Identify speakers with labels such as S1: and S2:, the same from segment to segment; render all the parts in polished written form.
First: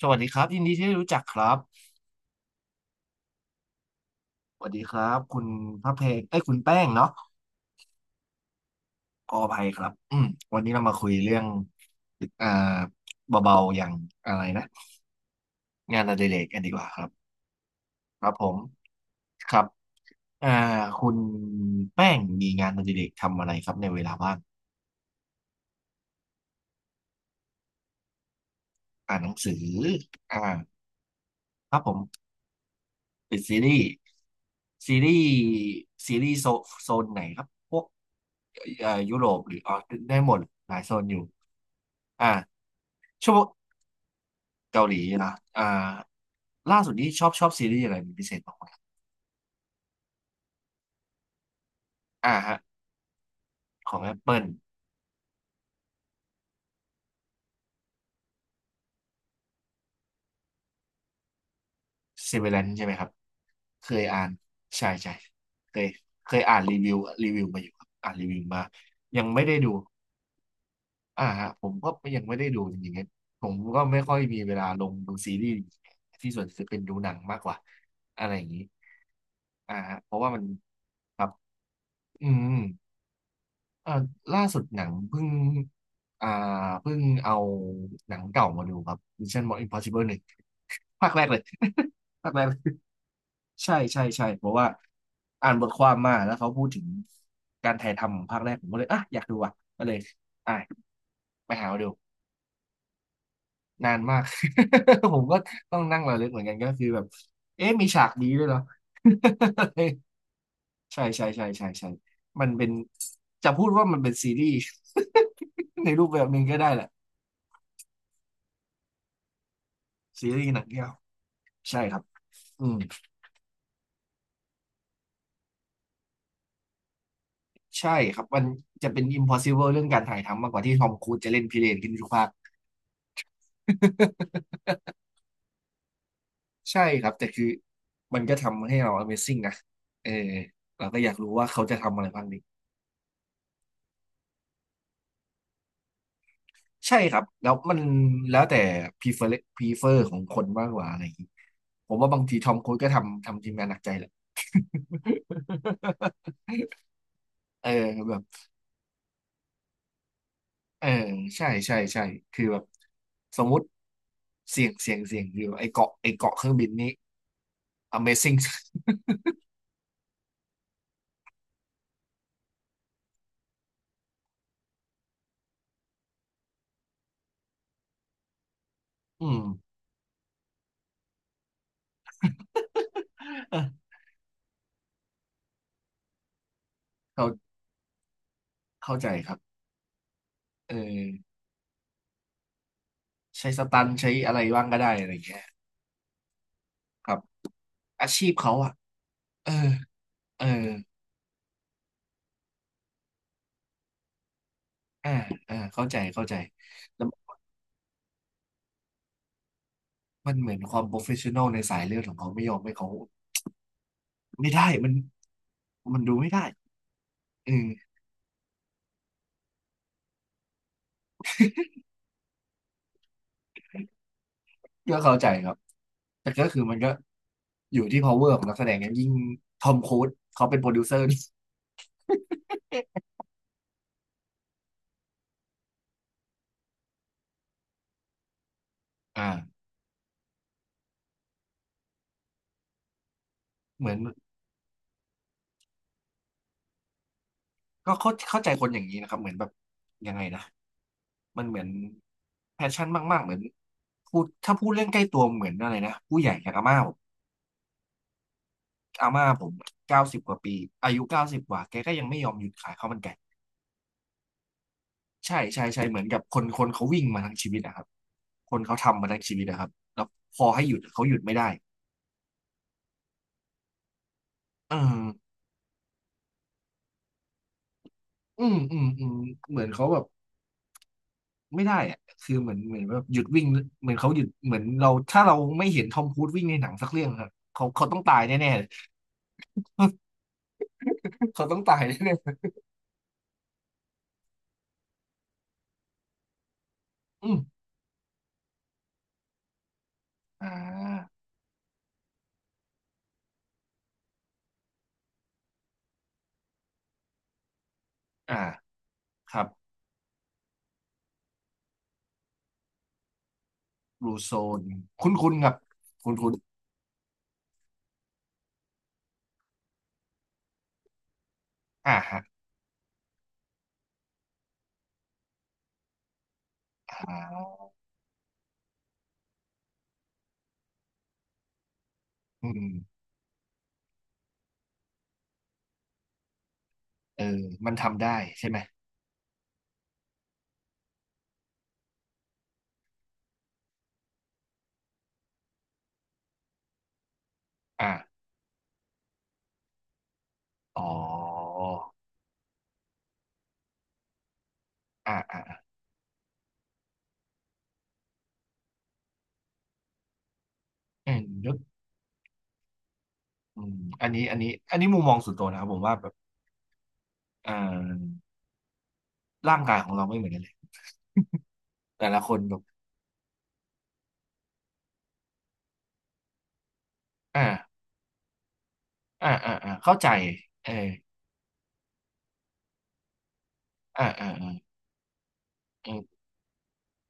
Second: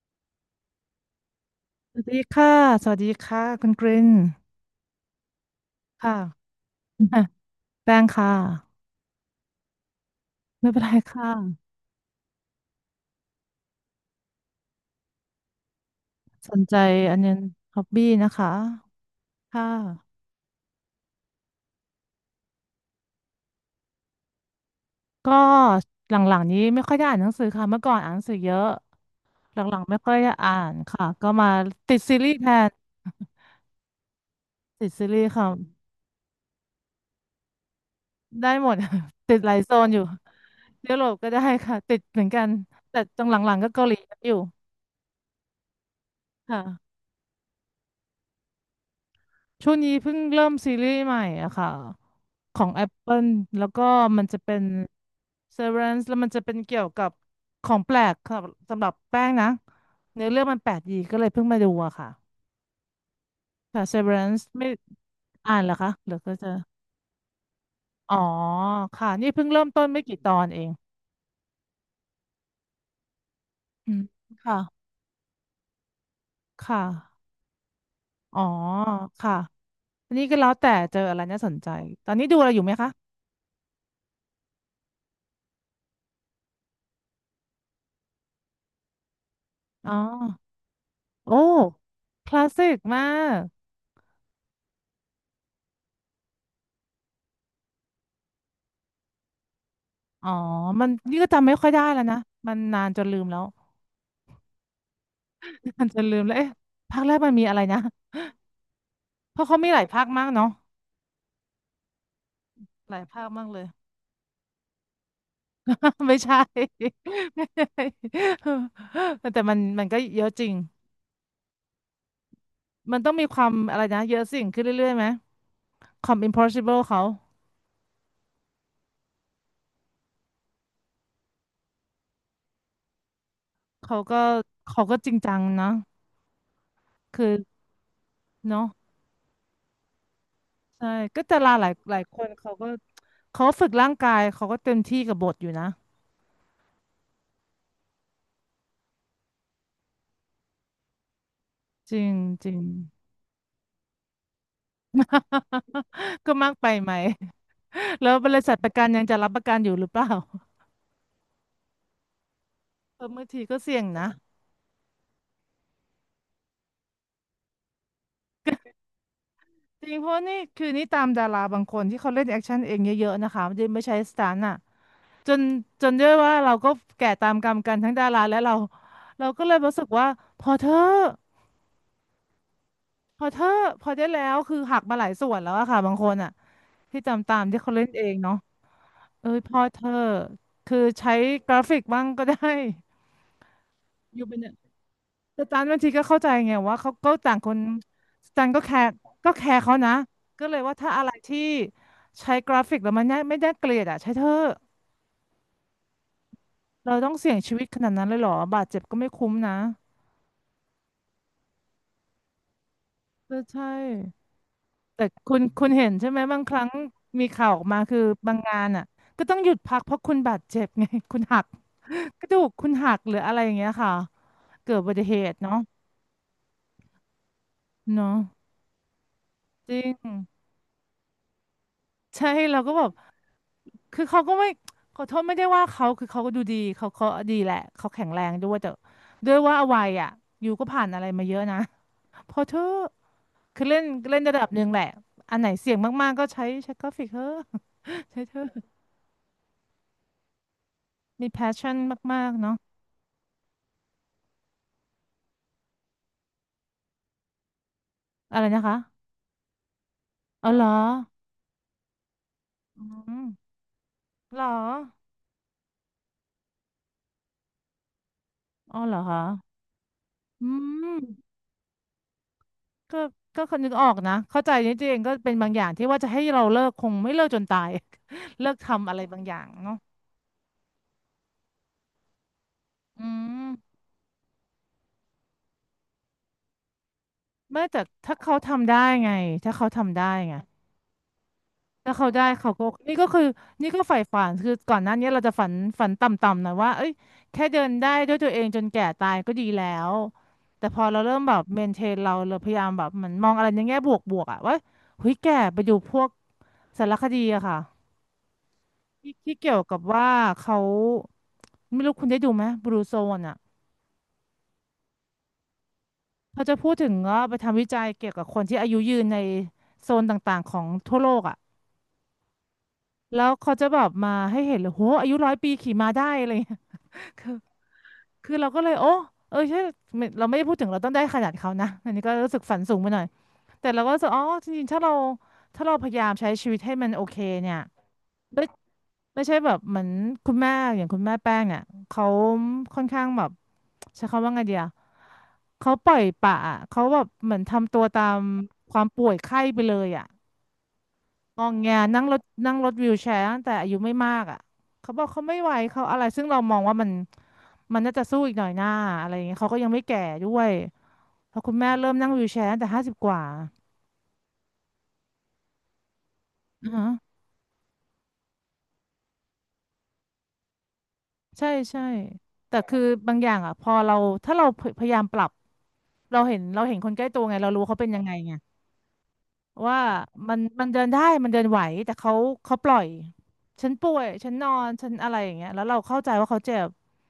S1: สวัสดีครับยินดีที่ได้รู้จักครับ
S2: สวัสดีค่ะสวัสดีค่ะคุณกริน
S1: สวัสดีครับคุณพระเพ
S2: ค่ะ
S1: งเอ้ยคุณแป้งเนาะ
S2: อ่ะ แป้งค่ะ
S1: ขออภัยครับวัน
S2: ไม่
S1: นี้
S2: เป็
S1: เรา
S2: นไร
S1: มาคุย
S2: ค่ะ
S1: เรื่องอ่าเบาๆอย่างอะไรนะงานอดิเรก
S2: ส
S1: กั
S2: น
S1: นดี
S2: ใจ
S1: กว่าครับ
S2: อันเนี้ยฮอบบี้
S1: ครั
S2: นะ
S1: บผ
S2: คะ
S1: มครั
S2: ค่ะ
S1: บอ่าคุณแป้งมีงานอดิเรกทำอะไรครับในเวลาว่าง
S2: ก็หลังๆนี้ไม่ค่อยได้อ่านหนังสือค่ะเมื่อก่อนอ่านหนังสือเยอะ
S1: อ่านหนังสื
S2: ห
S1: อ
S2: ลังๆไม่ค่อยได้
S1: อ่า
S2: อ่านค่ะก็มา
S1: ครับผ
S2: ติ
S1: ม
S2: ดซีรีส์แทน
S1: เป็น
S2: ติด
S1: ซี
S2: ซี
S1: รี
S2: รี
S1: ส์
S2: ส์ค่ะ
S1: ซีรีส์โซนไหนครับพวก
S2: ได้หมด
S1: ยุโร
S2: ติ
S1: ป
S2: ดห
S1: ห
S2: ลา
S1: รื
S2: ย
S1: อ
S2: โซ
S1: อ๋อ
S2: นอยู่
S1: ได้หมดหลายโซ
S2: ยุโร
S1: นอ
S2: ป
S1: ยู่
S2: ก็ได้ค่ะติดเหมื
S1: อ่า
S2: อนกันแต่ตรง
S1: ชั่ว
S2: ห
S1: โมง
S2: ลังๆก็เกาหลีอยู่
S1: เกาหลีนะอ่า
S2: ค่ะ
S1: ล่าสุดนี้ชอบซีรีส์อะไรเป็นพิเศษบ้างไหม
S2: ช่วงนี้เพิ่งเริ่มซีรีส์ใหม่อะค่ะ
S1: อ่าฮะ
S2: ของ Apple แล้วก็
S1: ของ
S2: มันจะ
S1: Apple
S2: เป็น Severance แล้วมันจะเป็นเกี่ยวกับของแปลกค่ะสำหรับแป้งนะเนื้อเรื่องมันแปลกดีก็เลยเพิ่งมาดูอะค่ะ
S1: Severance ใช่ไหมครับ
S2: ค่ะ
S1: เคยอ่าน
S2: Severance ไม่
S1: ใช่ใช่
S2: อ่านเหร
S1: เค
S2: อ
S1: ย
S2: คะหรือก็จะ
S1: อ่านรีวิวมาอยู่ครับอ่าน
S2: อ๋อ
S1: รีวิวมา
S2: ค่ะ
S1: ยัง
S2: นี่
S1: ไม่
S2: เพิ่ง
S1: ได้
S2: เริ่
S1: ดู
S2: มต้นไม่กี่ตอนเอง
S1: อ่าฮะผมก็ยังไม่ได้ดูจริงๆผมก็
S2: อื
S1: ไม่
S2: ม
S1: ค่อยมีเว
S2: ค่ะ
S1: ลาลงดูซีรีส์ที่ส่วนจะเป็น
S2: ค่ะ
S1: ดูหนังมากกว่าอะไรอ
S2: อ๋อ
S1: ย่างนี้
S2: ค่ะ
S1: อ่าฮะเพ
S2: อัน
S1: ราะ
S2: นี้
S1: ว่า
S2: ก็
S1: มัน
S2: แล้วแต่เจออะ
S1: ค
S2: ไร
S1: รับ
S2: น่าสนใจตอน
S1: อื
S2: นี้ดู
S1: ม
S2: อะไรอยู่ไหมคะ
S1: เอ่อล่าสุดหนังเพิ่งอ่าเพิ่งเอาหนังเก่ามาดูครับ Mission
S2: อ๋อ
S1: Impossible 1 ภาคแรก
S2: โอ้
S1: เลย
S2: ค
S1: ภาคแร
S2: ลา
S1: ก
S2: ส
S1: เลย
S2: สิกมาก
S1: ใช่ใช่ใช่เพราะว่าอ่านบทความมาแล้วเขาพูดถึงการถ่ายทำของภาคแรกผมก็เลยอ่ะอยากดูอ่ะก็เลย
S2: อ๋อ
S1: อ่ะ
S2: มันนี่ก็จำ
S1: ไป
S2: ไม่ค่
S1: หา
S2: อย
S1: มา
S2: ได้
S1: ดู
S2: แล้วนะมันนานจนลืมแล้ว
S1: นานมาก ผมก็ต้อ ง
S2: นานจ
S1: นั่ง
S2: น
S1: ระ
S2: ลื
S1: ลึ
S2: ม
S1: ก
S2: แล้
S1: เห
S2: ว
S1: มือน
S2: เอ๊ะ
S1: กันก็คือแบ
S2: ภาค
S1: บ
S2: แรกมันมีอะไร
S1: เอ๊ะ
S2: นะ
S1: มีฉากนี้ด้วยเหรอ
S2: เพราะเขามีหลายภาคมากเนาะ
S1: ใช่ใช่ใช่ใช่ใช่มันเป็น
S2: หลายภาคมา
S1: จะ
S2: กเล
S1: พู
S2: ย
S1: ดว่ามันเป็นซีรีส์ ใน รูป
S2: ไม่
S1: แบบห
S2: ใช่
S1: นึ่ง ก็ได้แหละ
S2: ไม่ใช่ แต่มันก็เย
S1: ซี
S2: อะจ
S1: รี
S2: ริ
S1: ส์
S2: ง
S1: หนังเดียวใช่ครับอืม
S2: มันต้องมีความอะไรนะเยอะสิ่งขึ้นเรื่อยๆไหมความ impossible เขา
S1: ใช่ครับมันจะเป็น impossible เรื่องการถ่ายทำมากกว่าที่ทอมครูซจะเล่นพิเรนขึ้นทุกภาค
S2: เขาก็เขาก็ จริงจังนะ
S1: ใช่ครับ
S2: คื
S1: แต่
S2: อ
S1: คือมันก็
S2: เนาะ
S1: ทำให้เรา Amazing นะเออเรา
S2: ใช่
S1: ก็อยาก
S2: ก็
S1: รู้
S2: ดา
S1: ว่า
S2: รา
S1: เขา
S2: หลาย
S1: จะ
S2: ห
S1: ทำ
S2: ลา
S1: อะ
S2: ย
S1: ไร
S2: ค
S1: บ้าง
S2: น
S1: นี้
S2: เขาก็เขาฝึกร่างกายเขาก็เต็มที่กับบทอยู่นะ
S1: ใช่ครับแล้วมันแล้วแต่ prefer prefer ของคนมากกว่าอะไรอย่างนี้ผ
S2: จ
S1: ม
S2: ริ
S1: ว่า
S2: ง
S1: บางทีท
S2: จ
S1: อ
S2: ริ
S1: ม
S2: ง
S1: ครูซก็ทำทีมงานหนักใจแหละ
S2: ก็ มากไปไหม
S1: เออ
S2: แล้
S1: แบ
S2: ว
S1: บ
S2: บริษัทประกันยังจะรับประกันอยู่หรือเปล่า
S1: เออใช่ใช่ใช่คือแบบ
S2: เออบาง
S1: ส
S2: ที
S1: มมุ
S2: ก็
S1: ติ
S2: เสี่ยงนะ
S1: เสี่ยงอยู่ไอเกาะเครื่องบินนี้ Amazing
S2: จริงเพราะนี่คือนี่ตามดาราบางคนที่เขาเล่นแอคชั่นเองเยอะๆนะคะไม่ได้ไม่ใช้สตันต์อ่ะจนจนด้วยว่าเราก็แก่ตามกรรมกันทั้งดาราและเรา
S1: อื
S2: เรา
S1: ม
S2: ก็เลยรู้สึกว่าพอเธอะพอเธอะ
S1: เออ
S2: พอได้แล้วคือหักมาหลายส่วนแล้วอะค่ะบางคนอ่ะที่ตาม
S1: เข้า
S2: ตามที่เขาเล่นเองเนาะ
S1: เข้าใจค
S2: เอ้
S1: รับ
S2: ยพอเธอะ
S1: เอ
S2: คือใช้
S1: อ
S2: กราฟิกบ้างก็ได้
S1: ใช้สตันใช้
S2: อยู่
S1: อะ
S2: เป็
S1: ไร
S2: น
S1: บ้างก็ได้อะไรอย่างเงี้ย
S2: แต่จันบางทีก็เข้าใจไงว่าเขา
S1: ค
S2: ก็
S1: รับ
S2: ต่างคน
S1: อาชีพ
S2: จัน
S1: เขา
S2: ก็แค
S1: อ่ะ
S2: ร์
S1: เออ
S2: เขานะ
S1: เอ
S2: ก็
S1: อ
S2: เลยว่าถ้าอะไรที่ใช้กราฟิกแล้วมันไม่ได้เกลียดอ่ะใช่เธอะ
S1: อ่าเข้าใจ
S2: เรา
S1: แต่
S2: ต้องเสี่ยงชีวิตขนาดนั้นเลยเหรอบาดเจ็บก็ไม่คุ้มนะ
S1: มันเหมือนความโปรเฟชชั่นอลในสายเลือดของเขาไม่ยอมให้เขา
S2: เออใช่
S1: ไม่ได้มัน
S2: แต่คุณเห็นใช่
S1: ดู
S2: ไหม
S1: ไม่
S2: บาง
S1: ได้
S2: ครั้งมีข่า
S1: เอ
S2: วออกมา
S1: อ
S2: คือบางงานอ่ะก็ต้องหยุดพักเพราะคุณบาดเจ็บไง คุณหักกระดูกคุณหักหรืออะไรอย่างเงี้ยค่ะเกิดอุบั
S1: ก็
S2: ติ
S1: เข้า
S2: เห
S1: ใจ
S2: ตุ
S1: ครั
S2: เนาะ
S1: บ แต่ก็คือมันก็อยู่ที่
S2: เนาะ
S1: power ของนักแสดงนั้นยิ่งทอ
S2: จ
S1: ม
S2: ริ
S1: ครูซ
S2: ง
S1: เขาเป็นโปรดิวเซอร์นี่
S2: ใช่เราก็แบบ คือเขาก็ไม่ขอโทษไม่ได้ว่าเขาคือเขาก็ดูดีเขาดีแหละเขาแข็งแรงด้วยแต่ด้วยว่า
S1: อ่า
S2: วัยอ่ะอยู่ก็ผ่านอะไรมาเยอะนะ พอเธอะคือเล่
S1: เห
S2: น
S1: มือน
S2: เล่นระดับหนึ่งแหละอันไหนเสี่ยงมากๆก็ใช้กราฟิกเถอะ
S1: ก็เข้า
S2: ใช้เถ
S1: เข้าใจคน
S2: อะ
S1: อย่างนี้นะครับ เหมือนแบบยังไงนะ
S2: มีแพ
S1: มัน
S2: ช
S1: เหมือน
S2: ชั่นมากๆเนาะ
S1: แพชชั่นมากๆเหมือนพูดถ้าพูดเรื่องใกล้ตัวเหมือนอะไรนะผู้ใหญ่อย่างอาม่าผม
S2: อะไรนะคะ
S1: อาม่าผมเก้าสิบกว่า
S2: เอา
S1: ปี
S2: เหรอ
S1: อายุเก้าสิบกว่า แกก็ยังไม่ยอมหยุดขายข้าวมันไก่
S2: อืมเหรอ
S1: ใช่ใช่ใช่เหมือนกับคนเขาวิ่งมาทั้งชีวิตนะครับคนเขา
S2: อ๋อเหรอ
S1: ทำมาทั้
S2: คะ
S1: งชีวิตนะครับแล้วพอ
S2: อื
S1: ให้หยุดเขา
S2: ม
S1: หยุดไม่ได้
S2: ก็ก็คนนึกออกนะเข้าใจ
S1: เอ
S2: นี่
S1: อ
S2: ตัวเองก็เป็นบางอย่างที่ว่าจะให้เราเลิกคงไม่เลิกจนตาย
S1: อื
S2: เลิ
S1: ม
S2: ก
S1: อืม
S2: ทำอะไร
S1: อืม
S2: บางอย่าง
S1: เหมือน
S2: เนาะ
S1: เขาแบบไม่ได้อะคือเหมือนแบบ
S2: อื
S1: หยุดวิ่ง
S2: ม
S1: เหมือนเขาหยุดเหมือนเราถ้าเราไม่เห็นทอมครูซวิ่งในหนังสักเรื่องครับ
S2: ไม่แต่
S1: เขาต้องตา
S2: ถ้า
S1: ย
S2: เขา
S1: แน่ๆเลย
S2: ทำได้ไงถ้าเขาทำได้ไง
S1: เขาต้องตาย
S2: ถ้าเขา
S1: แน่
S2: ได้เขาก็นี่ก็คือนี่ก็ใฝ่ฝันคือก่อนหน้านี้เราจะฝันต่ำๆหนะว่าเอ้ย
S1: ๆอืม
S2: แค่เดินได้ด้วยตัวเองจนแก่ตายก็ดีแล้ว
S1: อ่
S2: แต่พอเรา
S1: า
S2: เริ่มแบบเมนเทนเราพยายามแบบเหมือนมองอะไรในแง่บวกๆอะว่าเฮ้ยแก่ไปดูพวกสารคดีอะค่ะ
S1: อ่า
S2: ที่
S1: ค
S2: ที่
S1: รับ
S2: เกี่ยวกับว่าเขาไม่รู้คุณได้ดูไหมบลูโซนอะ
S1: บลูโซนคุ้นคุ้นครับคุ้นคุ้น
S2: เขาจะพูดถึงว่าไปทำวิจัยเกี่ยวกับคนที่อายุยืนในโซนต่างๆของทั่วโลกอะ
S1: อ่าฮะ
S2: แล้วเขาจะแบบมาให้เห็นเลยโหอายุ100 ปีขี่ม้าได้อะไรเงี้ย
S1: อ่า
S2: คือคือเราก็เลยโอ้เออใช่ไม่เราไม่ได้พูดถึงเราต้องได้ขนาดเขานะอันนี้ก็รู้สึก
S1: อื
S2: ฝันสูงไปห
S1: ม
S2: น่อยแต่เราก็รู้สึกอ๋อจริงๆถ้าเราพยายามใช้ชีวิตให้มันโอเค
S1: เออ
S2: เนี่ย
S1: มันทำได้
S2: ไม่
S1: ใช่ไหม
S2: ไม่ใช่แบบเหมือนคุณแม่อย่างคุณแม่แป้งเนี่ยเขาค่อนข้างแบบใช้คำว่าไงเดียเขาปล่อยปละอะเขาแบบเหมือนทำตัว
S1: อ่า
S2: ตามความป่วยไข้ไปเลยอ่ะ
S1: อ๋อ
S2: งองแงนั่งรถวีลแชร์ตั้งแต่อายุไม่มากอ่ะเขาบอก
S1: อ่า
S2: เขาไม่
S1: อ่า
S2: ไหว
S1: อ่า
S2: เขาอะไรซึ่งเรามองว่ามันมันน่าจะสู้อีกหน่อยหน้าอะไรอย่างเงี้ยเขาก็ยังไม่แก่ด้วย
S1: เออ
S2: เพอ
S1: นึ
S2: คุ
S1: ก
S2: ณแม่เริ่มนั่งวีลแชร์ตั้งแต่50 กว่า
S1: อืมอันนี้มุมมองส่วนตัวนะครับผมว่าแบบ
S2: อือฮะ
S1: เอ่อร่างกายของเราไม่เหมือนกันเลย
S2: ใช่ใช่
S1: แต่ละคนแบ
S2: แต่
S1: บ
S2: คือบางอย่างอ่ะพอเราถ้าเราพยายามปรับเราเห็นคนใกล้ตัวไงเรารู้
S1: อ่า
S2: เขาเป็นยังไงไง
S1: อ่าอ่าอ่า
S2: ว่า
S1: เข้าใจ
S2: มันมั
S1: เอ
S2: น
S1: อ
S2: เดินได้มันเดินไหวแต่เขาเขาปล่อยฉันป่ว
S1: อ่า
S2: ย
S1: อ่า
S2: ฉันน
S1: อ่า
S2: อนฉันอะไรอย่างเงี้ยแล้วเราเข้าใจ
S1: เออ
S2: ว่าเขาเจ็บ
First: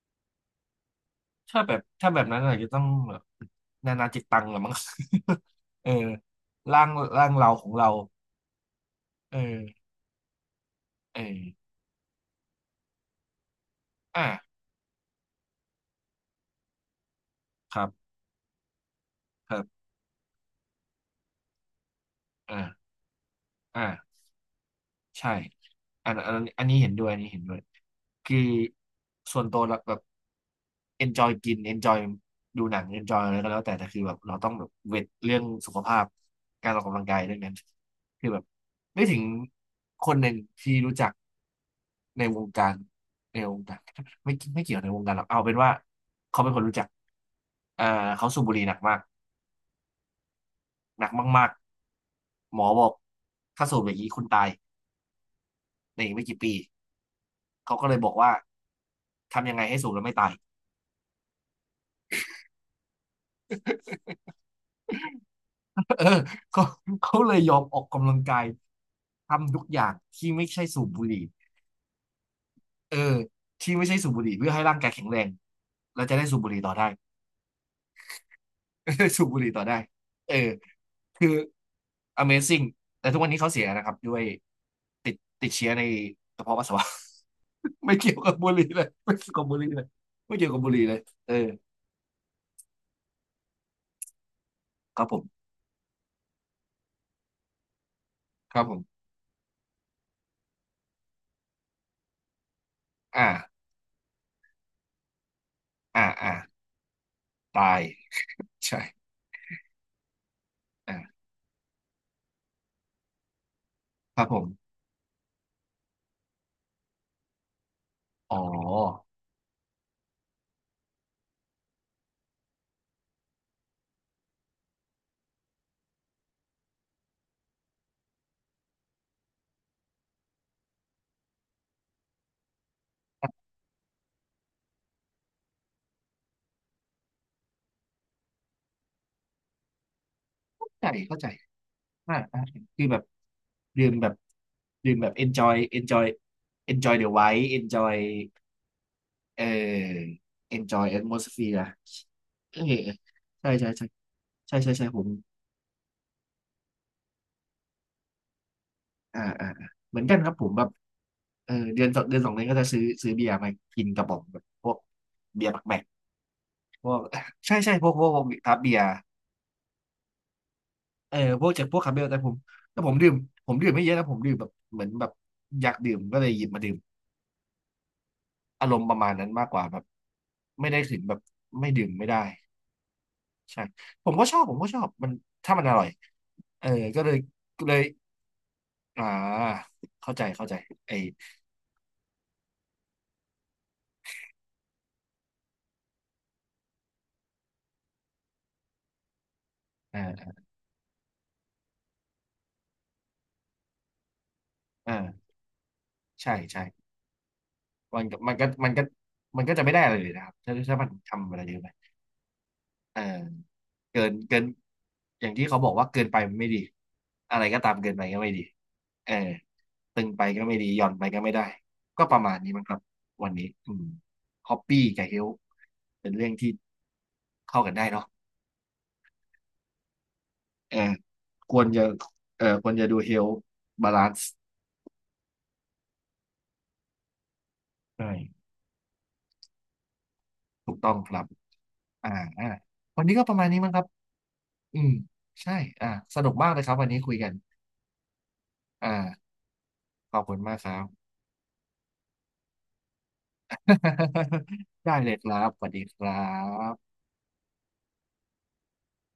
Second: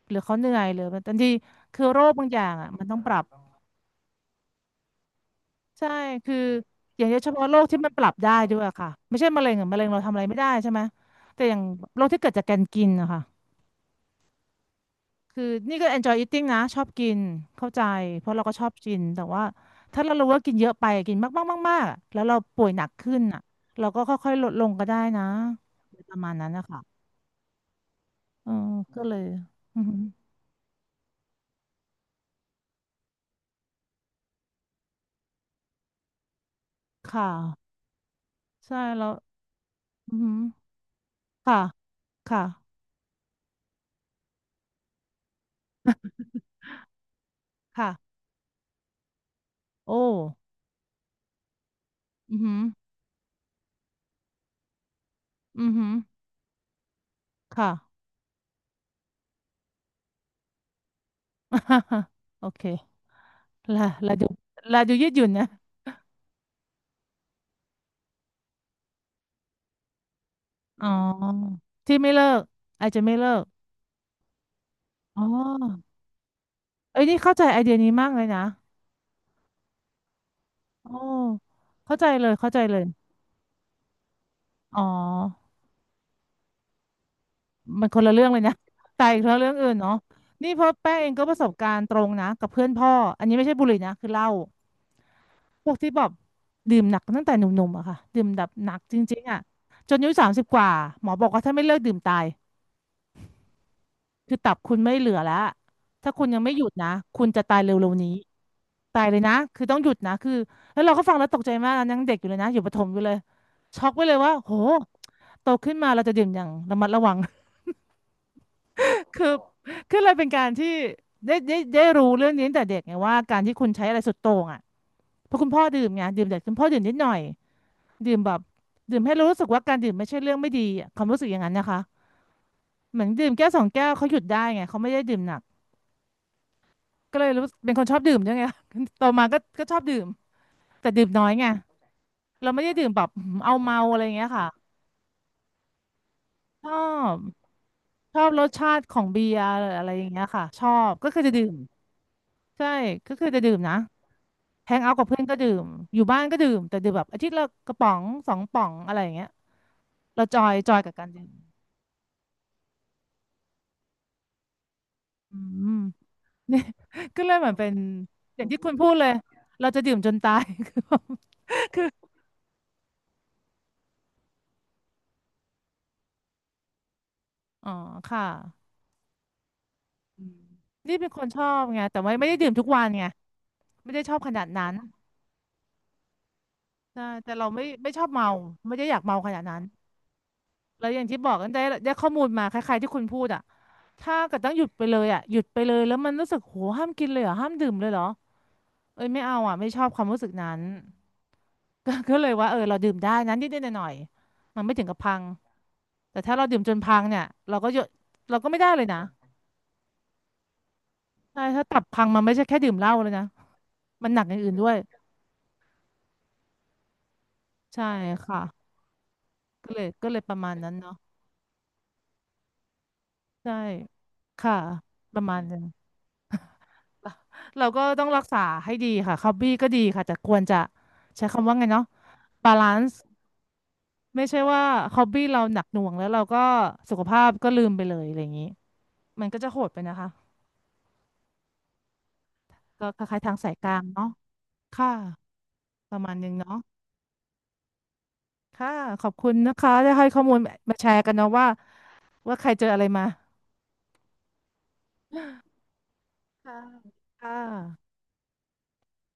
S2: หรือเขาเหนื่อยหรือมันบางที
S1: ถ้าแบบ
S2: คือโร
S1: ถ้า
S2: ค
S1: แบ
S2: บา
S1: บ
S2: งอ
S1: นั้น
S2: ย่า
S1: อา
S2: ง
S1: จจะ
S2: อ่ะ
S1: ต้อ
S2: มั
S1: ง
S2: นต้องป
S1: แบ
S2: รั
S1: บ
S2: บ
S1: นานาจิตตังละมั้ง เอ
S2: ใช่
S1: อ
S2: คือ
S1: ร่าง
S2: อย่าง
S1: ร่า
S2: เฉ
S1: ง
S2: พาะ
S1: เรา
S2: โร
S1: ข
S2: ค
S1: อง
S2: ที่
S1: เรา
S2: มันปรับได้ด้วยอะค่ะไม่ใช่
S1: เอ
S2: มะเร็งอะมะ
S1: อ
S2: เร็งเราทำอะไรไม่ได้ใช่ไหม
S1: เอ
S2: แต่อย่าง
S1: อ
S2: โรคที่เกิดจากการกินนะคะ
S1: อ่า
S2: คือนี่ก็ enjoy eating นะชอบกินเข้า
S1: ค
S2: ใจ
S1: รับ
S2: เพราะเราก็ชอบกินแต่ว่า
S1: ครับ
S2: ถ้าเรารู้ว่ากินเยอะไปกินมากมากมากมากแล้วเราป่วยหนั
S1: อ่า
S2: กขึ้นอ่ะเรา
S1: อ่า
S2: ก็ค่อยๆลดลงก็ได้นะ
S1: ใช่อั
S2: ป
S1: น
S2: ระ
S1: อั
S2: มา
S1: น
S2: ณนั้น
S1: อั
S2: นะ
S1: นนี้เห็น
S2: คะ
S1: ด้วย อันนี้เห็นด้วยคือ
S2: เออก็เลย
S1: ส่วนตัวเรา
S2: อือ
S1: แบ
S2: หื
S1: บ
S2: อ
S1: enjoy กิน enjoy ดูหนัง enjoy อะไรก็แล้วแต่แต่คือแบบเราต้องแบบเวทเรื่องสุขภาพการออกกำลังกาย
S2: ค่ะ
S1: เรื่องนั้นคือแบบ
S2: ใช่
S1: นึ
S2: แล้
S1: ก
S2: ว
S1: ถึงค
S2: อื
S1: น
S2: อ
S1: ห
S2: หื
S1: นึ่ง
S2: อ
S1: ที่รู้จัก
S2: ค่ะ
S1: ในว
S2: ค่ะ
S1: งการในวงการ ไม่เกี่ยวในวงการหรอกเอาเป็นว่าเขาเป็นคนรู้จักเอ่อ
S2: ค่ะ
S1: เขาสูบบุหรี่หนักมาก
S2: โอ้
S1: หนักมาก
S2: อือหื
S1: ๆหม
S2: อ
S1: อบอกถ้าสูบอย่างนี้คุณตาย
S2: อือหือ
S1: ในอีกไม่กี่ปี
S2: ค่ะ
S1: เขาก็เลยบอกว่าทำยังไงให้สูบแล้วไม่ตาย
S2: โอเคลาลาดูลาดูยืดหยุ่นนะ
S1: เออเขาเขาเลยยอมออกกำลังกายทำทุกอย่างที่ไม่ใช่สู
S2: อ๋
S1: บ
S2: อ
S1: บุหรี่
S2: ที่ไม่เลิกอาจ
S1: เออ
S2: จะไม่เลิก
S1: ที่ไม่ใช่สูบบุหรี่เพื่อให้ร่างกายแข็งแร
S2: อ๋
S1: ง
S2: อ
S1: เราจะได้สูบบุหรี่ต่อได้
S2: เอ้ยนี่เข้าใจไอเดียนี้มากเลยนะ
S1: สูบบุหรี่ต่อได้เออ
S2: โอ้
S1: คือ
S2: เข้าใจเลยเข้าใจ
S1: Amazing
S2: เลย
S1: แต่ทุกวันนี้เขาเสียนะครับด้วย
S2: อ๋อ
S1: ติดเชื้อในกระเพาะปัสสาวะ
S2: มัน
S1: ไม่
S2: คน
S1: เกี่
S2: ละ
S1: ยว
S2: เรื่อ
S1: กั
S2: ง
S1: บ
S2: เลย
S1: บุ
S2: นะ
S1: หรี่เลย
S2: แต่
S1: ไม่
S2: อีก
S1: เกี่ย
S2: เรื่
S1: ว
S2: อ
S1: กับบุ
S2: ง
S1: หรี่
S2: อื่น
S1: เลย
S2: เนาะ
S1: ไม่เกี่ย
S2: นี่
S1: วกับ
S2: เพ
S1: บุ
S2: ราะ
S1: หรี่เล
S2: แป้ง
S1: ย
S2: เองก็
S1: เอ
S2: ป
S1: อ
S2: ระสบการณ์ตรงนะกับเพื่อนพ่ออันนี้ไม่ใช่บุหรี่นะคือเหล้า
S1: ครับผม
S2: พวกที่แบบดื่มหนักตั้งแต่หนุ่มๆอะค่ะดื่มแบบ
S1: ครับ
S2: ห
S1: ผ
S2: นักจ
S1: ม
S2: ริงๆอะจนอายุ30 กว่าหมอบอกว่าถ้าไม่เลิกดื่มตาย
S1: อ่า
S2: คือตับคุณไม่เหลือแล้ว
S1: อ่า
S2: ถ้าคุณ
S1: อ่า
S2: ยังไม่หยุดนะ คุณจะตาย
S1: ตาย
S2: เร็วๆนี้
S1: ใช่
S2: ตายเลยนะ คือต้องหยุดนะคือแล้วเราก็ฟัง
S1: อ่า
S2: แล้วตกใจมากนะยังเด็กอยู่เลยนะอยู่ประถมอยู่เลยช็อกไปเล
S1: ค
S2: ย
S1: รับ
S2: ว่า
S1: ผ
S2: โห
S1: ม
S2: โตขึ้นมาเราจะดื่มอย่างระมัดระวัง
S1: อ๋อ
S2: คือคือเลยเป็นการที่ได้รู้เรื่องนี้ตั้งแต่เด็กไงว่าการที่คุณใช้อะไรสุดโต่งอ่ะเพราะคุณพ่อดื่มไงดื่มแต่คุณพ่อดื่มนิดหน่อยดื่มแบบดื่มให้รู้สึกว่าการดื่มไม่ใช่เรื่องไม่ดีอะความรู้สึกอย่างนั้นนะคะเหมือนดื่มแก้วสองแก้วเขาหยุดได้ไงเขาไม่ได้ดื่มหนัก ก็เลยรู้เป็นคนชอบดื่มด้วยไง โตมาก็ชอบดื่ม
S1: เข้าใจ
S2: แต่ดื่ม
S1: เข้า
S2: น้อ
S1: ใจ
S2: ยไง
S1: อ่าอ่า
S2: เราไม่ได้
S1: คื
S2: ดื่
S1: อ
S2: ม
S1: แบ
S2: แบ
S1: บ
S2: บเอาเมา
S1: ดื่ม
S2: อะไร
S1: แบ
S2: อย่า
S1: บ
S2: งเงี้ยค่ะ
S1: ดื่มแบบ enjoy enjoy
S2: ชอ
S1: enjoy the
S2: บ
S1: vibe enjoy
S2: ชอบรสชาติของเบีย
S1: เอ่
S2: ร์อะไรอย่า
S1: อ
S2: งเงี้ยค่ะชอ
S1: enjoy
S2: บก็คือจะดื่ม
S1: atmosphere เออ
S2: ใช่ก็คือจะ
S1: ใช่
S2: ดื่ม
S1: ใช่
S2: นะ
S1: ใช่ใช่
S2: แฮ
S1: ใช่
S2: ง
S1: ใช่
S2: เอาท์
S1: ผ
S2: กับ
S1: ม
S2: เพื่อนก็ดื่มอยู่บ้านก็ดื่มแต่ดื่มแบบอาทิตย์ละกระป๋องสองป๋องอะไรอย่าง
S1: อ่า
S2: เงี้ย
S1: อ่าอ่าเหมือนกัน
S2: เรา
S1: ครับ
S2: จอ
S1: ผม
S2: ย
S1: แบบ
S2: จอยกับการดื่ม
S1: เออเดือนสองเดือนสองเดือนก็จะซื้อเบียร์มากินกระป๋องแบบพวก
S2: อื
S1: เบียร์แบกแบ
S2: ม
S1: ก
S2: เนี่ย
S1: พวก
S2: ก็เลยเห มือ
S1: ใช่
S2: นเป็
S1: ใช่
S2: น
S1: พวก
S2: อย่าง
S1: ทับ
S2: ที่
S1: เบี
S2: คุณ
S1: ยร์
S2: พูดเลยเราจะดื่มจนตาย
S1: เออพวกจากพ วก
S2: คื
S1: คาเมล
S2: อ
S1: แต่ผมแต่ผมดื่มผมดื่มไม่เยอะนะผมดื่มแบบเหมือนแบบอยากดื่มก็เลยหยิบมาดื่ม
S2: อ๋อค่ะ
S1: อารมณ์ประมาณนั้นมากกว่าแบบไม่ได้
S2: นี่
S1: ถึง
S2: เป็น
S1: แบ
S2: ค
S1: บ
S2: นชอบ
S1: ไม่
S2: ไง
S1: ดื่ม
S2: แต่
S1: ไม่
S2: ไม่
S1: ได้
S2: ไม่ได้ดื่มทุกวันไง
S1: ใช่
S2: ไม่ได้
S1: ผ
S2: ช
S1: ม
S2: อบ
S1: ก็
S2: ข
S1: ชอ
S2: นา
S1: บ
S2: ด
S1: ผม
S2: นั้
S1: ก็
S2: น
S1: ชอบมันถ้ามันอร่อยเออก็
S2: ใช่
S1: เลย
S2: แต่เราไม่
S1: ก็เลย
S2: ไม่ชอบเมาไม่ได้อยาก
S1: อ่า
S2: เมาขนาดนั้น
S1: เข้าใจเข้าใจ
S2: แล้ว
S1: ไอ
S2: อย่างที่บอกกันได้ข้อมูลมาคล้ายๆที่คุณพูดอ่ะถ้าเกิดต้องหยุดไปเลยอ่ะหยุดไปเลยแล้วมันรู้สึกโหห้ามกินเลยเหรอห้ามดื่มเลยเหรอเอ้ยไม่เอาอ่ะไม่ชอบความรู้สึ
S1: อ่า
S2: กนั้น ก็เลยว่าเออเราดื่มได้นั้นนิดๆหน่อยๆมันไม่ถึงกับพัง
S1: อ่า
S2: แต่
S1: ใช่
S2: ถ้าเราดื่
S1: ใช่
S2: มจนพังเนี่ยเราก็หยุด
S1: มันก็มัน
S2: เรา
S1: ก็
S2: ก็ไม่
S1: มั
S2: ได้
S1: น
S2: เล
S1: ก็
S2: ยนะ
S1: จะไม่ได้อะไรเลยนะครับถ้ามันทำอะไร
S2: ใช่
S1: เยอะ
S2: ถ้า
S1: ไป
S2: ตับพังมันไม่ใช่แค่ดื่มเหล้า
S1: เออ
S2: เลยนะ
S1: เกิ
S2: มัน
S1: น
S2: หนักอย่างอื่นด้วย
S1: อย่างที่เขาบอกว่าเกินไปมันไม่ดีอะไรก็ตาม
S2: ใช่
S1: เกินไปก็ไม่
S2: ค่ะ
S1: ดีเออ
S2: ก็เลย
S1: ตึง
S2: ก็เล
S1: ไป
S2: ยประ
S1: ก็
S2: มา
S1: ไม่
S2: ณ
S1: ดี
S2: นั้น
S1: หย่อน
S2: เนาะ
S1: ไปก็ไม่ได้ก็ประมาณนี้มั้งครับวันนี้
S2: ใช่
S1: อืมฮ
S2: ค่ะ
S1: อปปี้กับเฮ
S2: ประ
S1: ล
S2: มาณนึง
S1: เป็นเรื่องที่
S2: เรา
S1: เข้า
S2: เรา
S1: กัน
S2: ก็
S1: ได้
S2: ต้
S1: เนาะ
S2: องรักษาให้ดีค่ะฮอบบี้ก็ดีค่ะแต่ควรจะ
S1: เออ
S2: ใช้คำ
S1: ค
S2: ว่า
S1: ว
S2: ไง
S1: รจะ
S2: เนาะ
S1: เออ
S2: บา
S1: คว
S2: ลา
S1: ร
S2: น
S1: จะดู
S2: ซ์
S1: เฮลบาลาน
S2: ไม่
S1: ซ์
S2: ใช่ว่าฮอบบี้เราหนักหน่วงแล้วเราก็สุขภาพก็ลืมไปเลย
S1: ใช่
S2: อะไรอย่างนี้มันก็จะโหดไปนะคะ
S1: ถูกต้องครับอ่าอ่า
S2: ก็
S1: วั
S2: ค
S1: นนี้
S2: ล้า
S1: ก็
S2: ยๆ
S1: ป
S2: ทาง
S1: ระมาณ
S2: สาย
S1: นี้
S2: ก
S1: มั้ง
S2: ลา
S1: ครั
S2: ง
S1: บ
S2: เนาะ
S1: อืม
S2: ค่ะ
S1: ใช่อ่า
S2: ประมาณ
S1: ส
S2: นึ
S1: นุก
S2: ง
S1: มากเล
S2: เนาะ
S1: ยครับวันนี้คุยกัน
S2: ค่ะขอบ
S1: อ่า
S2: คุณนะคะที่ให้
S1: ข
S2: ข้
S1: อ
S2: อ
S1: บ
S2: มู
S1: คุณ
S2: ล
S1: มากค
S2: มา
S1: รับ
S2: แชร์กันเนาะว่าใครเจออะไรมา
S1: ได้เลยครับ สวัสดีครั
S2: ค่ะ
S1: บ
S2: ค่ะ